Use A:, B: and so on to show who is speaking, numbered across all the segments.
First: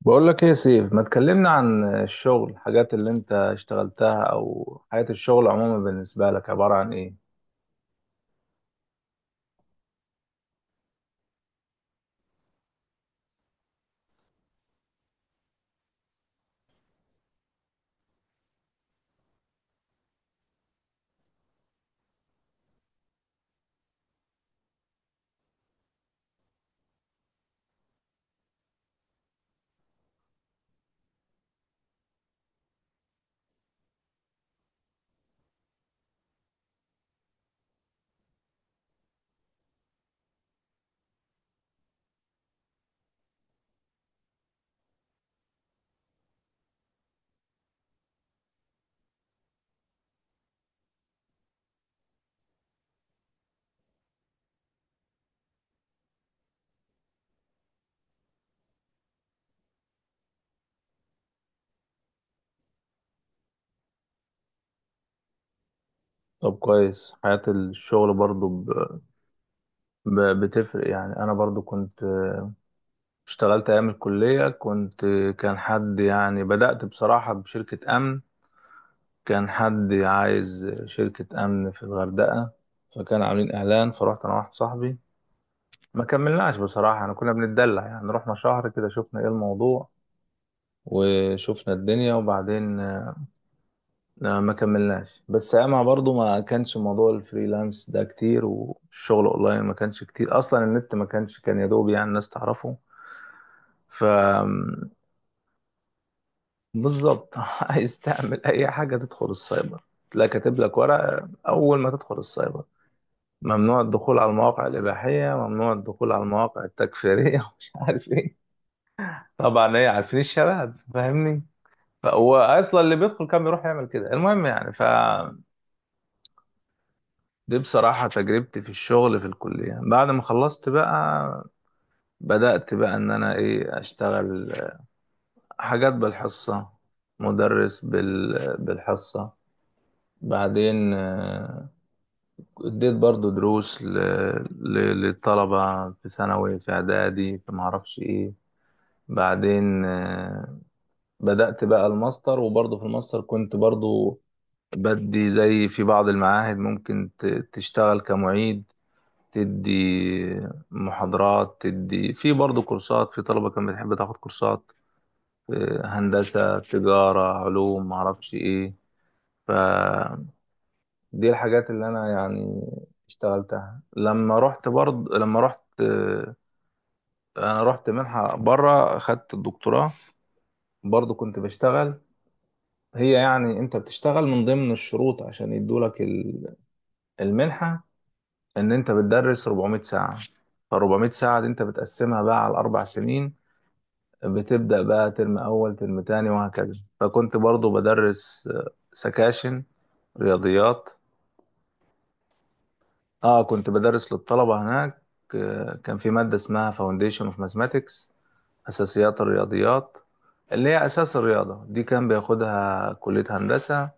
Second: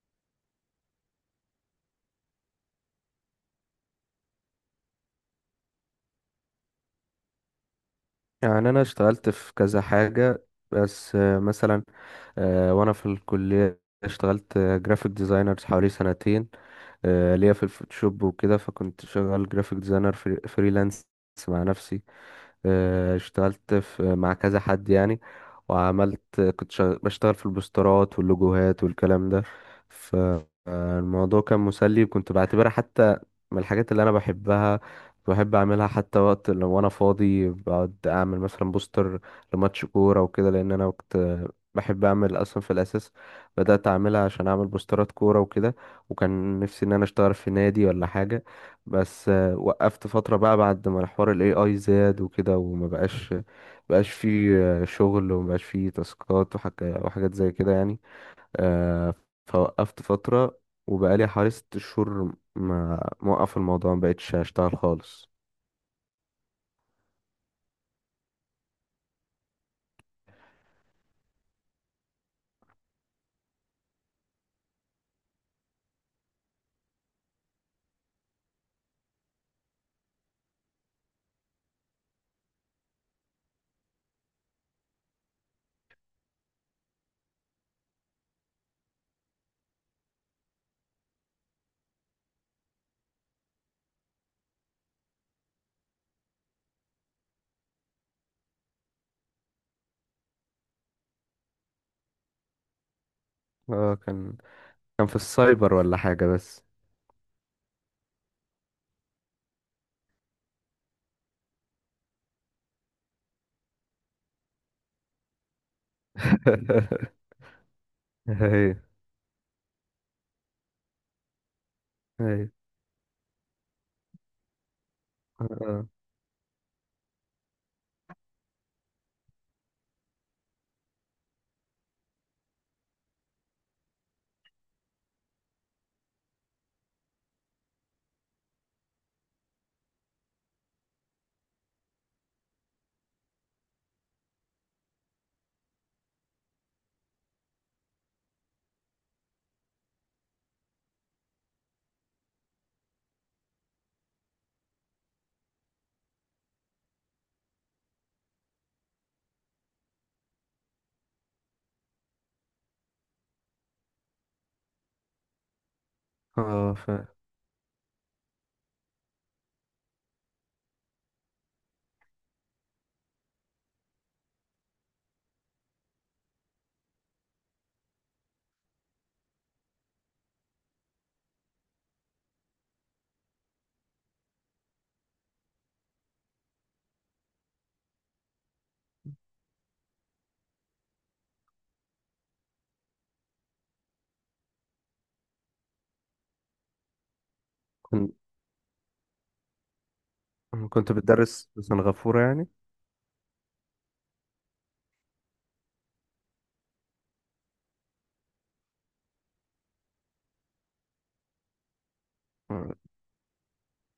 A: بقول لك ايه يا سيف؟ ما تكلمنا عن الشغل، الحاجات اللي انت اشتغلتها او حياة الشغل عموما بالنسبة لك عبارة عن ايه؟
B: يعني انا اشتغلت في كذا حاجة بس مثلا. وانا في الكلية اشتغلت جرافيك ديزاينر حوالي سنتين، ليا في الفوتوشوب وكده، فكنت شغال جرافيك ديزاينر فريلانس مع نفسي. اشتغلت مع كذا حد يعني، بشتغل في البوسترات واللوجوهات والكلام ده. فالموضوع كان مسلي، وكنت بعتبرها حتى من الحاجات اللي انا بحبها، بحب اعملها حتى وقت لو وانا فاضي بقعد اعمل مثلا بوستر لماتش كوره وكده، لان انا كنت بحب اعمل اصلا. في الاساس بدات اعملها عشان اعمل بوسترات كوره وكده، وكان نفسي ان انا اشتغل في نادي ولا حاجه، بس وقفت فترة بقى بعد ما حوار ال AI زاد وكده، وما بقاش فيه شغل، وما بقاش فيه تاسكات وحاجات زي كده يعني. آه، فوقفت فترة، وبقالي حوالي ست شهور ما موقف الموضوع، ما بقتش اشتغل خالص.
A: طب كويس، حياة الشغل برضو بتفرق. يعني انا برضو كنت اشتغلت ايام الكلية، كنت كان حد يعني بدأت بصراحة بشركة امن. كان حد عايز شركة امن في الغردقة، فكان عاملين اعلان، فرحت انا واحد صاحبي. ما كملناش بصراحة، انا كنا بنتدلع يعني، رحنا شهر كده شفنا ايه الموضوع وشفنا الدنيا، وبعدين ما كملناش. بس اما برضو ما كانش موضوع الفريلانس ده كتير، والشغل اونلاين ما كانش كتير اصلا، النت ما كانش، كان يا دوب يعني الناس تعرفه.
B: اه،
A: ف
B: كان في السايبر ولا حاجة بس.
A: بالظبط عايز تعمل اي حاجه تدخل السايبر، تلاقي كاتب لك ورقه اول ما تدخل السايبر: ممنوع الدخول على المواقع الاباحيه، ممنوع الدخول على المواقع التكفيريه ومش عارف ايه.
B: هي
A: طبعا ايه، عارفين الشباب، فاهمني. فهو
B: هي
A: اصلا اللي بيدخل كان بيروح يعمل كده. المهم يعني ف،
B: اه
A: دي بصراحة تجربتي في الشغل في الكلية. بعد ما خلصت بقى، بدأت بقى إن أنا إيه أشتغل حاجات بالحصة، مدرس بالحصة. بعدين اديت برضو دروس ل... للطلبة في ثانوي في إعدادي في معرفش إيه. بعدين بدأت بقى الماستر، وبرضو في الماستر كنت برضو بدي، زي في بعض المعاهد ممكن تشتغل كمعيد، تدي محاضرات، تدي في برضه كورسات في طلبة كانت بتحب تاخد كورسات.
B: اه
A: هندسة
B: آه، ف
A: تجارة علوم معرفش ايه. فدي الحاجات اللي انا يعني اشتغلتها. لما رحت برضه، لما رحت آه، انا رحت منحة بره، خدت الدكتوراه، برضه كنت بشتغل. هي يعني انت بتشتغل من ضمن الشروط عشان يدولك المنحة، ان انت بتدرس 400 ساعة. ف 400 ساعة دي انت بتقسمها بقى على الاربع سنين، بتبدأ بقى ترم أول ترم تاني وهكذا. فكنت برضو
B: كنت
A: بدرس سكاشن رياضيات.
B: كنت بتدرس في سنغافورة يعني؟
A: اه كنت بدرس للطلبة هناك. كان في مادة اسمها Foundation of Mathematics، أساسيات الرياضيات، اللي هي أساس الرياضة دي. كان
B: اه.
A: بياخدها كلية هندسة،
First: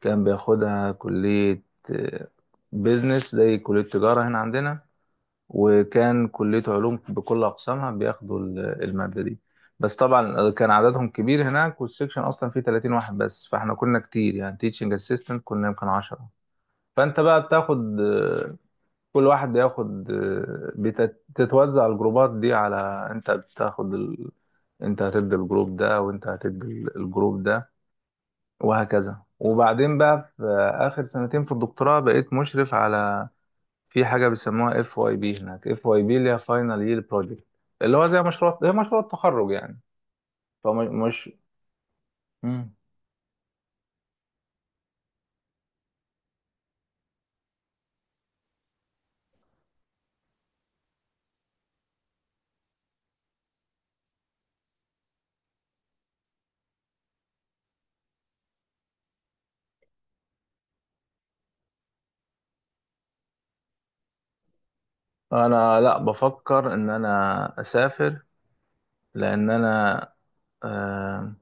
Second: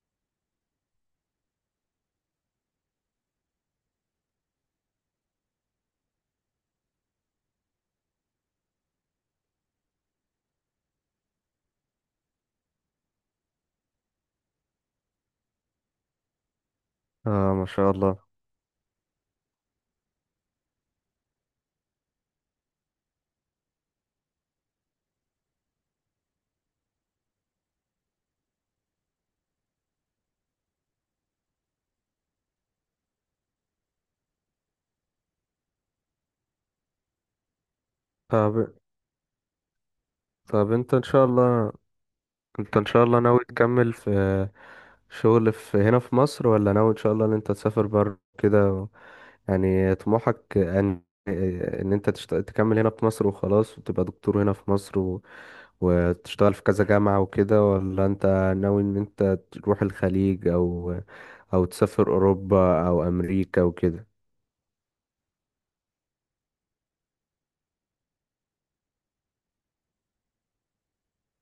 A: كان بياخدها كلية آه، بيزنس زي كلية تجارة هنا عندنا، وكان كلية علوم بكل أقسامها بياخدوا المادة دي. بس طبعا كان عددهم كبير هناك، والسكشن أصلا فيه 30 واحد بس، فاحنا كنا كتير يعني، تيتشنج اسيستنت كنا يمكن 10. فأنت بقى
B: ما شاء
A: بتاخد
B: الله.
A: كل واحد بياخد بتتوزع الجروبات دي على، أنت بتاخد أنت هتدي الجروب ده، وأنت هتدي الجروب ده وهكذا. وبعدين بقى في آخر سنتين في الدكتوراه بقيت مشرف على، في حاجه بيسموها اف واي بي هناك، اف واي بي اللي هي فاينل يير بروجكت، اللي هو زي مشروع، هي
B: طب
A: مشروع التخرج يعني.
B: طب
A: فمش مم.
B: انت ان شاء الله ناوي تكمل في شغل في هنا في مصر، ولا ناوي ان شاء الله ان انت تسافر بره كده يعني طموحك تكمل هنا في مصر وخلاص، وتبقى دكتور هنا في مصر وتشتغل في كذا جامعة وكده، ولا انت ناوي ان انت تروح الخليج او تسافر اوروبا او امريكا وكده؟
A: انا لا بفكر ان انا اسافر، لان انا آه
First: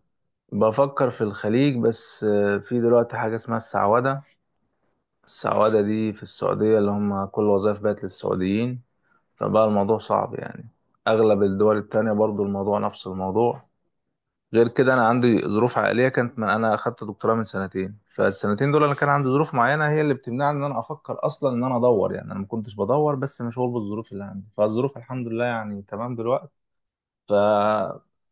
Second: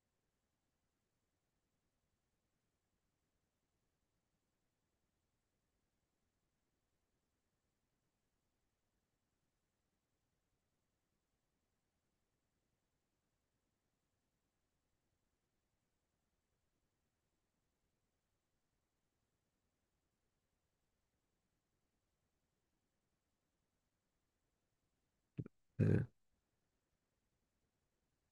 A: بفكر في الخليج. بس آه في دلوقتي حاجه اسمها السعوده، السعوده دي في السعوديه، اللي هم كل وظائف بقت للسعوديين، فبقى الموضوع صعب يعني. اغلب الدول التانية برضو الموضوع نفس الموضوع. غير كده انا عندي ظروف عائليه، كانت من انا اخدت دكتوراه من سنتين، فالسنتين دول انا كان عندي ظروف معينه هي اللي بتمنعني ان انا افكر اصلا ان انا ادور. يعني انا ما كنتش بدور، بس مشغول بالظروف اللي عندي. فالظروف الحمد لله يعني تمام دلوقتي، فهبدا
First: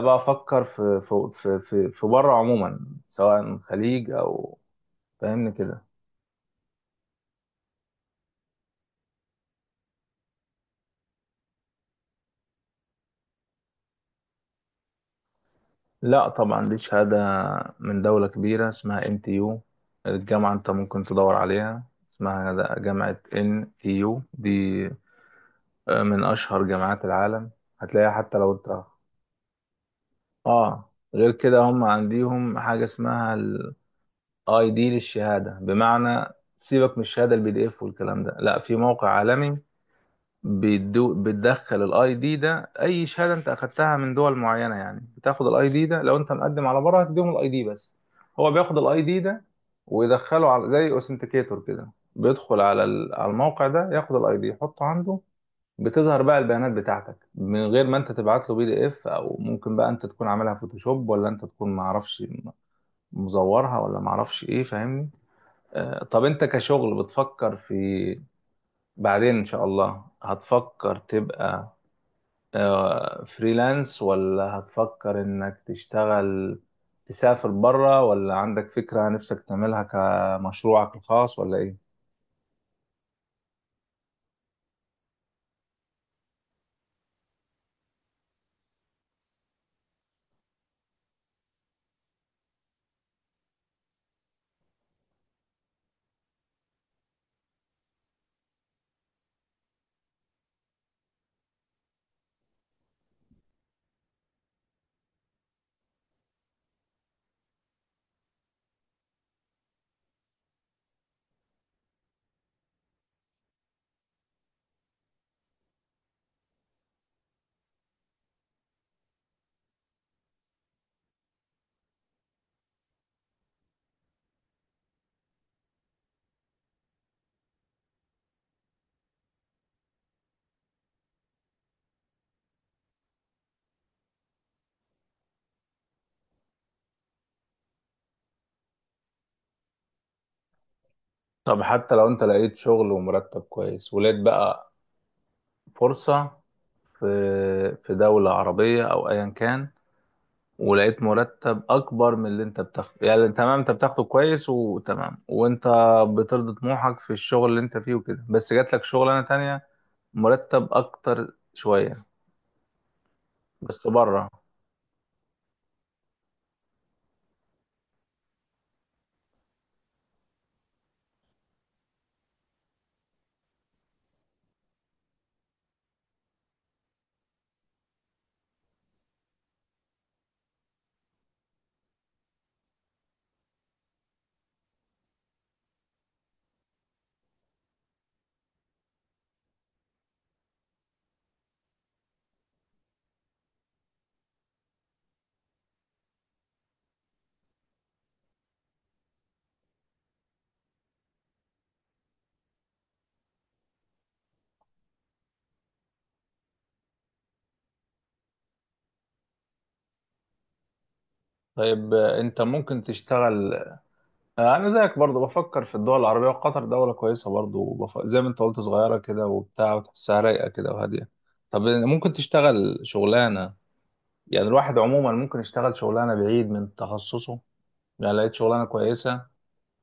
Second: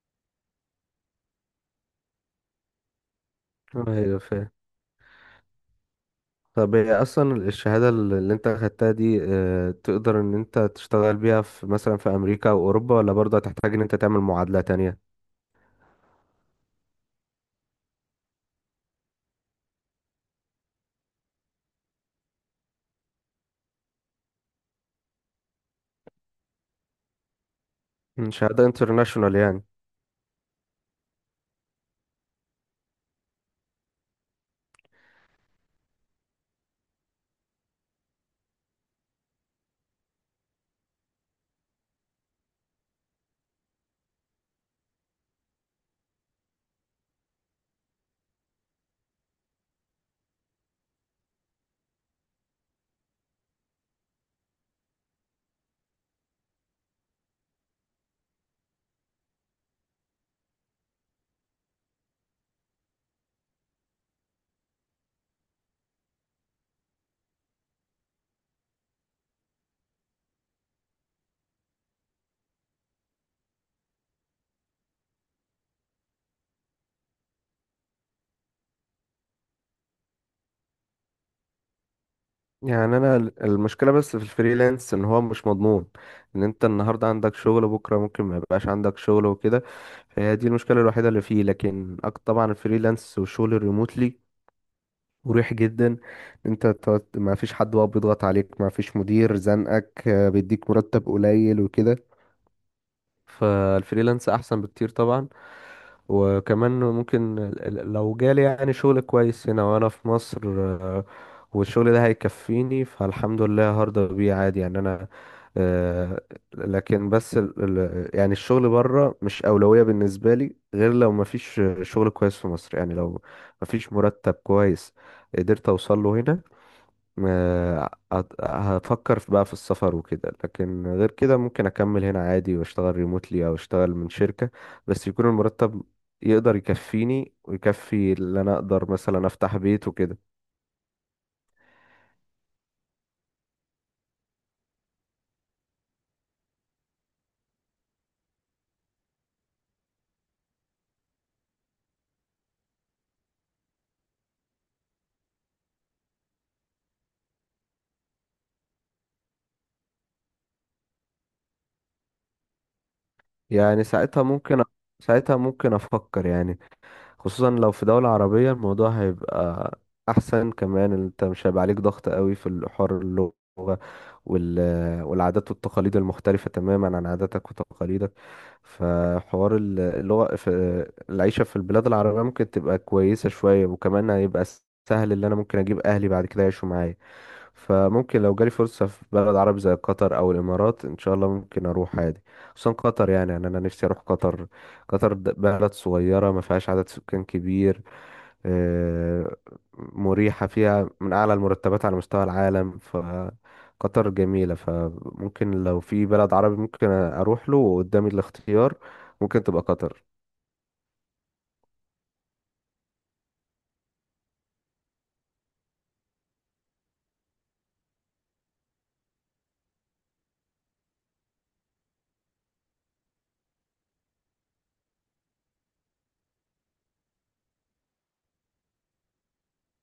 A: بقى افكر في بره عموما، سواء
B: اه،
A: خليج
B: ايوه.
A: او، فاهمني كده.
B: طب هي اصلا الشهاده اللي انت اخدتها دي تقدر ان انت تشتغل بيها في مثلا في امريكا او اوروبا، ولا برضه هتحتاج ان انت تعمل معادله تانية؟
A: لا طبعا دي شهاده من دوله كبيره اسمها ان تي يو، الجامعه انت ممكن تدور عليها، اسمها جامعه ان تي يو دي من أشهر جامعات العالم، هتلاقيها حتى لو
B: شهاده
A: أنت.
B: انترناشونال يعني.
A: آه غير كده هم عنديهم حاجة اسمها الاي دي للشهادة، بمعنى سيبك من الشهادة البي دي اف والكلام ده، لا في موقع عالمي بيدو، بتدخل الاي دي ده، اي شهادة انت اخدتها من دول معينة يعني بتاخد الاي دي ده، لو انت مقدم على بره هتديهم الاي دي بس، هو بياخد الاي دي ده ويدخله على زي اوثنتيكيتور كده، بيدخل على على الموقع ده، ياخد الاي دي يحطه عنده، بتظهر بقى البيانات بتاعتك، من غير ما انت تبعت له بي دي اف، او ممكن بقى انت تكون عاملها فوتوشوب ولا انت تكون معرفش مزورها ولا معرفش ايه، فاهمني. آه طب انت كشغل بتفكر في، بعدين ان شاء الله هتفكر تبقى آه فريلانس، ولا هتفكر انك تشتغل، تسافر بره، ولا عندك فكرة نفسك تعملها كمشروعك الخاص ولا ايه؟
B: يعني انا المشكله بس في الفريلانس ان هو مش مضمون، ان انت النهارده عندك شغل بكره ممكن ما يبقاش عندك شغل وكده، فهي دي المشكله الوحيده اللي فيه. لكن طبعا الفريلانس والشغل الريموتلي مريح جدا، إن ما فيش حد بقى بيضغط عليك، ما فيش مدير زنقك بيديك مرتب قليل وكده. فالفريلانس احسن بكتير طبعا. وكمان ممكن لو جالي يعني شغل كويس هنا وانا في مصر، والشغل ده هيكفيني فالحمد لله هرضى بيه عادي يعني انا. آه، لكن بس يعني الشغل بره مش أولوية بالنسبة لي، غير لو مفيش شغل كويس في مصر، يعني لو مفيش مرتب كويس قدرت أوصل له هنا، هفكر بقى في السفر وكده. لكن غير كده ممكن اكمل هنا عادي واشتغل ريموتلي او اشتغل من شركة، بس يكون المرتب يقدر يكفيني ويكفي اللي انا اقدر مثلا افتح بيت وكده.
A: طب حتى لو انت لقيت شغل ومرتب كويس، ولقيت بقى فرصة في في دولة عربية أو أيا كان، ولقيت مرتب أكبر من اللي أنت بتاخده، يعني تمام أنت بتاخده كويس وتمام، وأنت بترضي طموحك في الشغل اللي أنت فيه وكده، بس جات لك شغلانة تانية مرتب أكتر شوية،
B: يعني
A: بس بره.
B: ساعتها ممكن افكر يعني، خصوصا لو في دولة عربية الموضوع هيبقى أحسن. كمان أنت مش هيبقى عليك ضغط قوي في الحوار اللغة وال... والعادات والتقاليد المختلفة تماما عن عاداتك وتقاليدك. فحوار اللغة في العيشة في البلاد العربية ممكن تبقى كويسة شوية، وكمان هيبقى سهل اللي أنا ممكن أجيب أهلي بعد كده يعيشوا معايا. فممكن لو جالي فرصة في بلد عربي زي قطر أو الإمارات إن شاء الله ممكن أروح عادي، خصوصا قطر. يعني أنا نفسي أروح قطر. قطر بلد صغيرة ما فيهاش عدد سكان كبير، آه، مريحة، فيها من أعلى المرتبات على مستوى العالم، فقطر جميلة. فممكن لو في بلد عربي ممكن أروح له، وقدامي الاختيار ممكن تبقى قطر.
A: طيب أنت ممكن تشتغل، أنا زيك برضو بفكر في الدول العربية، وقطر دولة كويسة برضو، زي ما أنت قلت صغيرة كده وبتاع وتحسها رايقة كده وهادية. طب ممكن تشتغل شغلانة، يعني الواحد عموما ممكن يشتغل شغلانة بعيد من تخصصه، يعني لقيت شغلانة كويسة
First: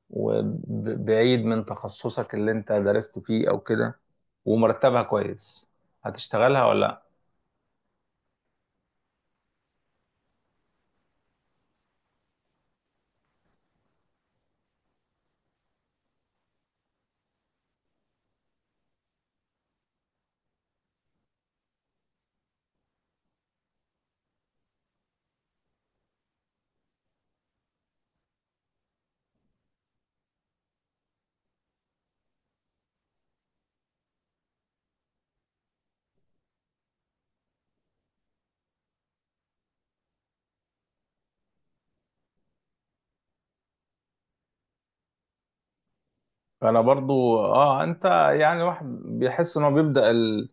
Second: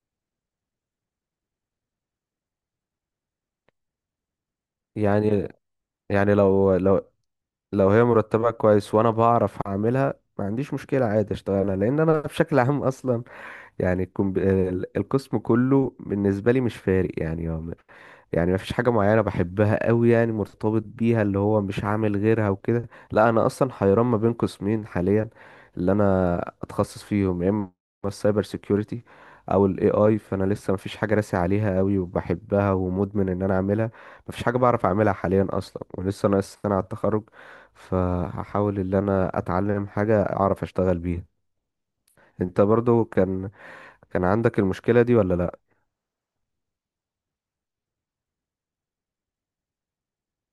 A: وبعيد من تخصصك اللي انت درست فيه او كده، ومرتبها
B: يعني
A: كويس،
B: يعني
A: هتشتغلها
B: لو
A: ولا؟
B: لو لو هي مرتبها كويس وأنا بعرف أعملها، ما عنديش مشكلة عادي أشتغلها. لأن أنا بشكل عام أصلا، يعني القسم كله بالنسبة لي مش فارق. يعني يعني مفيش حاجة معينة بحبها قوي يعني مرتبط بيها اللي هو مش عامل غيرها وكده. لا، أنا أصلا حيران ما بين قسمين حاليا اللي أنا أتخصص فيهم، يا إما السايبر سيكيورتي أو ال AI. فأنا لسه مفيش حاجة راسي عليها قوي وبحبها ومدمن إن أنا أعملها، مفيش حاجة بعرف أعملها حاليا أصلا، ولسه ناقص سنة على التخرج، فهحاول إن أنا أتعلم حاجة أعرف أشتغل بيها. انت برضو كان عندك المشكلة دي ولا لا؟
A: لا انا برضو اه انت، يعني الواحد بيحس ان هو بيبدأ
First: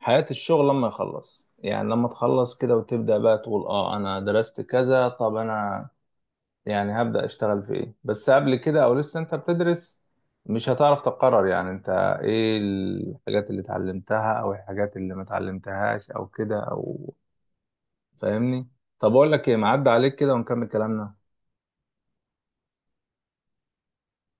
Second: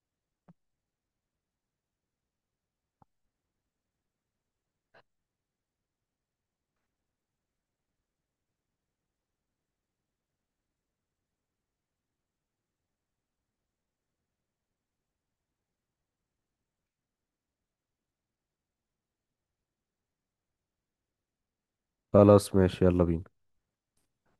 A: حياة الشغل لما يخلص. يعني لما تخلص كده وتبدأ بقى تقول اه انا درست كذا، طب انا يعني هبدأ اشتغل في ايه؟ بس قبل كده او لسه انت بتدرس، مش هتعرف تقرر يعني انت ايه الحاجات اللي اتعلمتها او الحاجات اللي ما اتعلمتهاش او كده او، فاهمني. طب اقول لك ايه، معدي عليك كده ونكمل كلامنا.
B: خلاص ماشي يلا بينا.